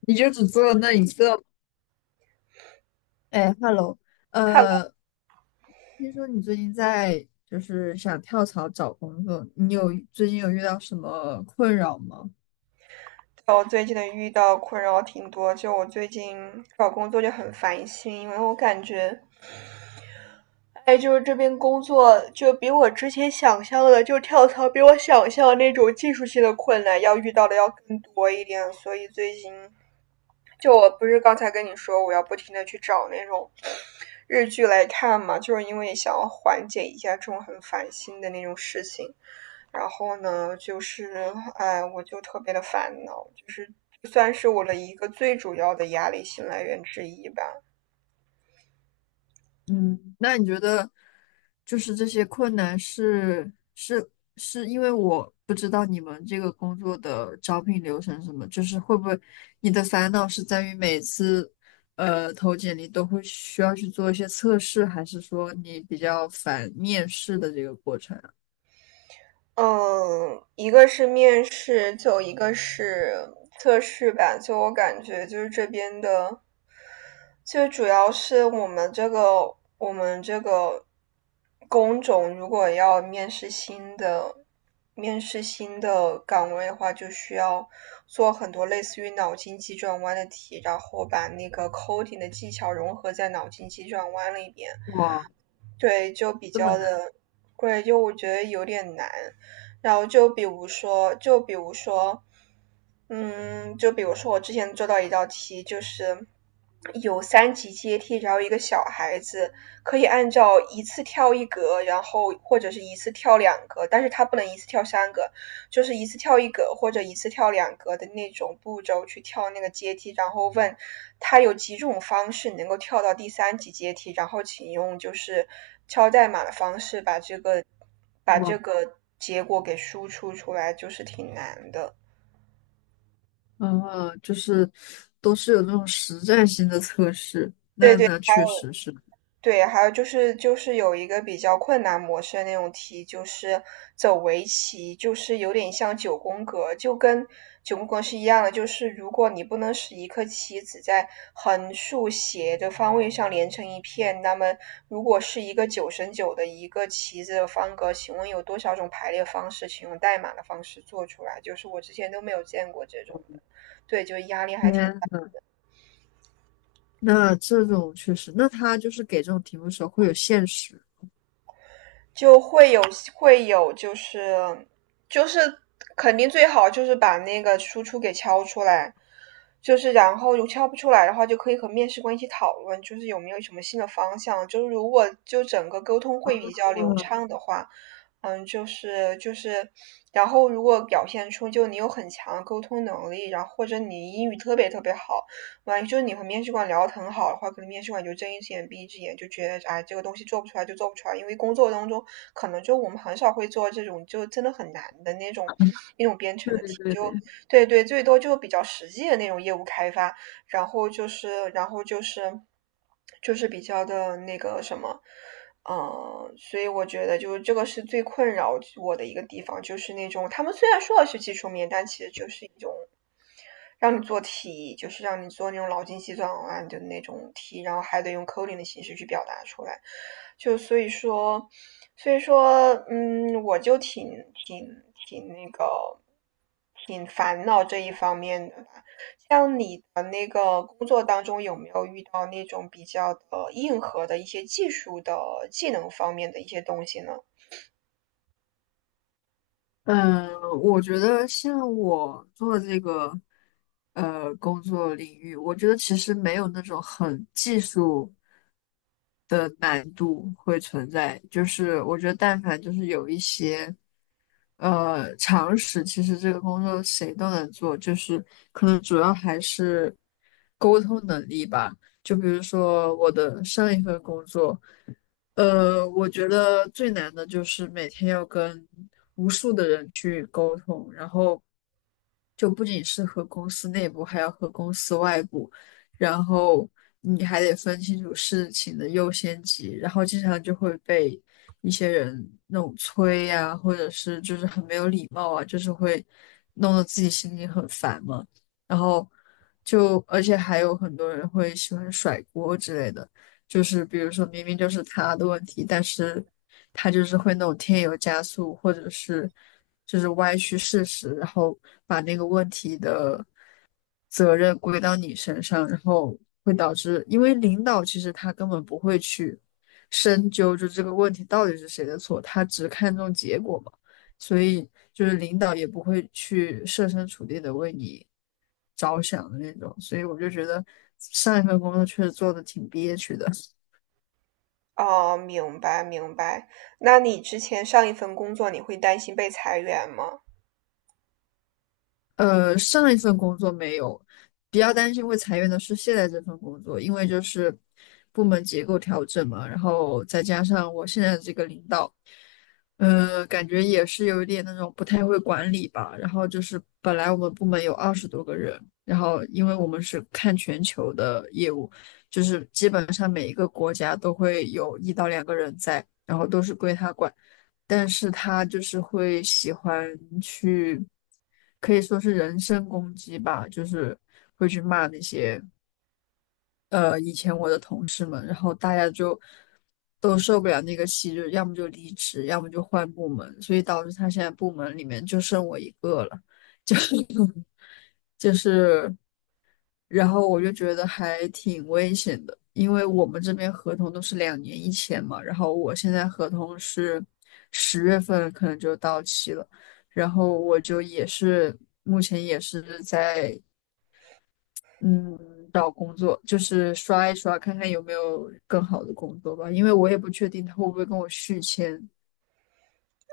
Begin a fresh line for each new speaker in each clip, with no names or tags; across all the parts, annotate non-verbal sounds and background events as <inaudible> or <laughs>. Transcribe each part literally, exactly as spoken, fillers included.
你就只做了那一个吗？哎，hello，
看来
呃，听说你最近在就是想跳槽找工作，你有最近有遇到什么困扰吗？
我最近的遇到困扰挺多，就我最近找工作就很烦心，因为我感觉，哎，就是这边工作就比我之前想象的，就跳槽比我想象的那种技术性的困难要遇到的要更多一点，所以最近就我不是刚才跟你说我要不停的去找那种日剧来看嘛，就是因为想要缓解一下这种很烦心的那种事情。然后呢，就是哎，我就特别的烦恼，就是算是我的一个最主要的压力性来源之一吧。
嗯，那你觉得就是这些困难是是是因为我不知道你们这个工作的招聘流程是什么，就是会不会你的烦恼是在于每次呃投简历都会需要去做一些测试，还是说你比较烦面试的这个过程啊？
嗯，一个是面试，就一个是测试吧。就我感觉，就是这边的，就主要是我们这个我们这个工种，如果要面试新的面试新的岗位的话，就需要做很多类似于脑筋急转弯的题，然后把那个 coding 的技巧融合在脑筋急转弯里边。对，就比
这么
较
难？
的贵，就我觉得有点难。然后就比如说，就比如说，嗯，就比如说我之前做到一道题，就是有三级阶梯，然后一个小孩子可以按照一次跳一格，然后或者是一次跳两格，但是他不能一次跳三个，就是一次跳一格或者一次跳两格的那种步骤去跳那个阶梯，然后问他有几种方式能够跳到第三级阶梯，然后请用就是敲代码的方式把这个把这
哇，
个结果给输出出来，就是挺难的。
啊，就是都是有这种实战性的测试，
对
那
对
那确实是，
对，还有就是就是有一个比较困难模式的那种题，就是走围棋，就是有点像九宫格，就跟九宫格是一样的。就是如果你不能使一颗棋子在横、竖、斜的方位上连成一片，那么如果是一个九乘九的一个棋子的方格，请问有多少种排列方式？请用代码的方式做出来，就是我之前都没有见过这种的。对，就压力还挺。
天那这种确实，那他就是给这种题目的时候会有限时。
就会有会有就是就是肯定最好就是把那个输出给敲出来，就是然后如敲不出来的话，就可以和面试官一起讨论，就是有没有什么新的方向。就是如果就整个沟通会比较流
嗯，
畅的话，嗯，就是就是，然后如果表现出就你有很强的沟通能力，然后或者你英语特别特别好，万一就是你和面试官聊得很好的话，可能面试官就睁一只眼闭一只眼，就觉得哎这个东西做不出来就做不出来，因为工作当中可能就我们很少会做这种就真的很难的那种那种编程
对
的
对
题，
对
就
对。
对对，最多就比较实际的那种业务开发，然后就是然后就是就是比较的那个什么。嗯，所以我觉得就是这个是最困扰我的一个地方，就是那种他们虽然说的是技术面，但其实就是一种让你做题，就是让你做那种脑筋急转弯的那种题，然后还得用 coding 的形式去表达出来。就所以说，所以说，嗯，我就挺挺挺那个，挺烦恼这一方面的吧。像你的那个工作当中，有没有遇到那种比较的硬核的一些技术的技能方面的一些东西呢？
嗯，我觉得像我做这个呃工作领域，我觉得其实没有那种很技术的难度会存在，就是我觉得但凡就是有一些。呃，常识其实这个工作谁都能做，就是可能主要还是沟通能力吧。就比如说我的上一份工作，呃，我觉得最难的就是每天要跟无数的人去沟通，然后就不仅是和公司内部，还要和公司外部，然后你还得分清楚事情的优先级，然后经常就会被一些人那种催呀、或者是就是很没有礼貌啊，就是会弄得自己心里很烦嘛，然后就而且还有很多人会喜欢甩锅之类的。就是比如说明明就是他的问题，但是他就是会那种添油加醋，或者是就是歪曲事实，然后把那个问题的责任归到你身上，然后会导致，因为领导其实他根本不会去深究就这个问题到底是谁的错，他只看重结果嘛，所以就是领导也不会去设身处地的为你着想的那种，所以我就觉得上一份工作确实做的挺憋屈的。
哦，明白明白。那你之前上一份工作，你会担心被裁员吗？
呃，上一份工作没有，比较担心会裁员的是现在这份工作，因为就是部门结构调整嘛，然后再加上我现在的这个领导。呃，感觉也是有一点那种不太会管理吧。然后就是本来我们部门有二十多个人，然后因为我们是看全球的业务，就是基本上每一个国家都会有一到两个人在，然后都是归他管。但是他就是会喜欢去，可以说是人身攻击吧，就是会去骂那些。呃以前我的同事们，然后大家就都受不了那个气，就要么就离职，要么就换部门，所以导致他现在部门里面就剩我一个了，就 <laughs> 就是，然后我就觉得还挺危险的，因为我们这边合同都是两年一签嘛，然后我现在合同是十月份可能就到期了，然后我就也是目前也是在。嗯，找工作就是刷一刷，看看有没有更好的工作吧，因为我也不确定他会不会跟我续签。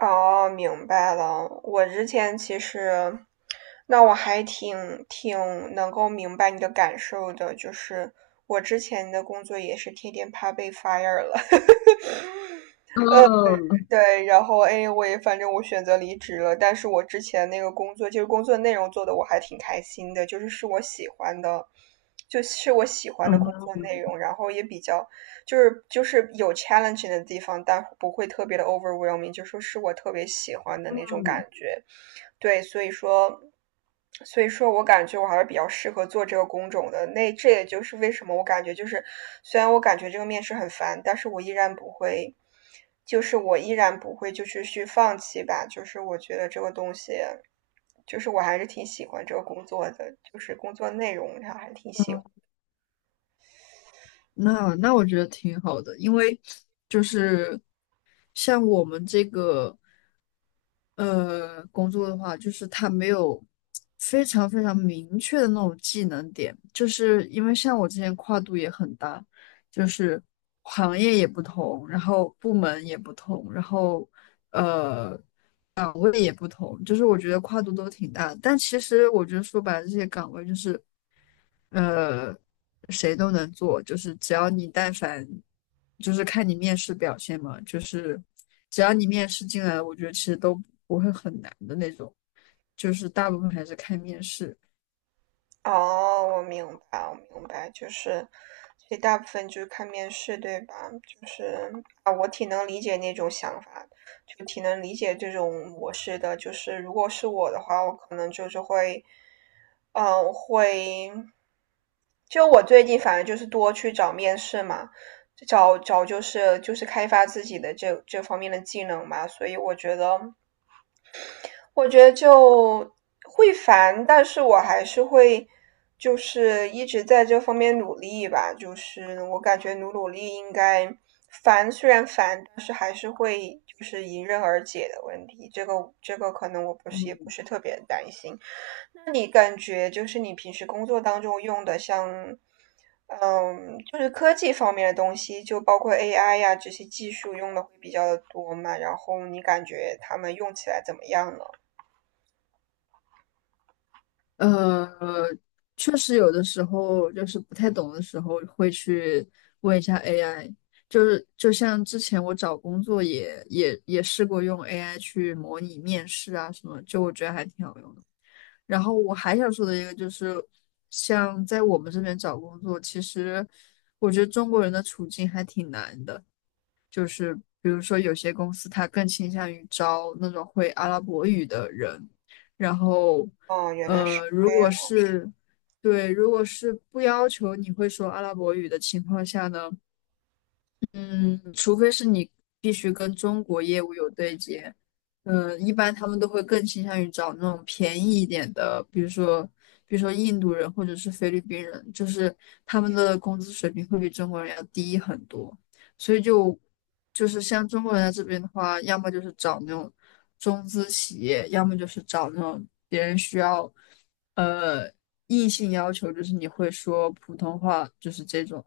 哦，明白了。我之前其实，那我还挺挺能够明白你的感受的，就是我之前的工作也是天天怕被 fire 了，
嗯
<laughs> 对，然后哎，我也反正我选择离职了，但是我之前那个工作，就是工作内容做的我还挺开心的，就是是我喜欢的，就是我喜欢的工作
嗯，
内容，然后也比较就是就是有 challenge 的地方，但不会特别的 overwhelming,就说是我特别喜欢的那种感
嗯，
觉。对，所以说，所以说我感觉我还是比较适合做这个工种的。那这也就是为什么我感觉就是，虽然我感觉这个面试很烦，但是我依然不会，就是我依然不会就是去放弃吧。就是我觉得这个东西，就是我还是挺喜欢这个工作的，就是工作内容上还挺喜欢。
那那我觉得挺好的，因为就是像我们这个呃工作的话，就是它没有非常非常明确的那种技能点，就是因为像我之前跨度也很大，就是行业也不同，然后部门也不同，然后呃也不同，就是我觉得跨度都挺大的但其实我觉得说白了，这些岗位就是呃，谁都能做，就是只要你但凡，就是看你面试表现嘛，就是只要你面试进来了我觉得其实都不会很难的那种，就是大部分还是看面试。
哦，我明白，我明白，就是，所以大部分就是看面试，对吧？就是啊，我挺能理解那种想法，就挺能理解这种模式的。就是如果是我的话，我可能就是会，嗯，会，就我最近反正就是多去找面试嘛，找找就是就是开发自己的这这方面的技能嘛，所以我觉得。我觉得就会烦，但是我还是会，就是一直在这方面努力吧。就是我感觉努努力应该烦，虽然烦，但是还是会就是迎刃而解的问题。这个这个可能我不是也不
嗯，
是特别担心。那你感觉就是你平时工作当中用的像，嗯，就是科技方面的东西，就包括 A I 呀、这些技术用的会比较的多嘛？然后你感觉他们用起来怎么样呢？
呃，确实有的时候就是不太懂的时候会去问一下 A I，就是就像之前我找工作也也也试过用 A I 去模拟面试啊什么，就我觉得还挺好用的。然后我还想说的一个就是，像在我们这边找工作，其实我觉得中国人的处境还挺难的。比如说，有些公司它更倾向于招那种会阿拉伯语的人，然后，
哦，原来是
呃，如
这样
果是对，如果是不要求你会说阿拉伯语的情况下呢，嗯，除非是你必须跟中国业务有对接，嗯，一般他们都会更倾向于找那种便宜一点的，比如说，比如说印度人或者是菲律宾人，就是他们的工资水平会比中国人要低很多，所以就就是像中国人在这边的话，要么就是找那种中资企业，要么就是找那种别人需要，呃，硬性要求就是你会说普通话，就是这种。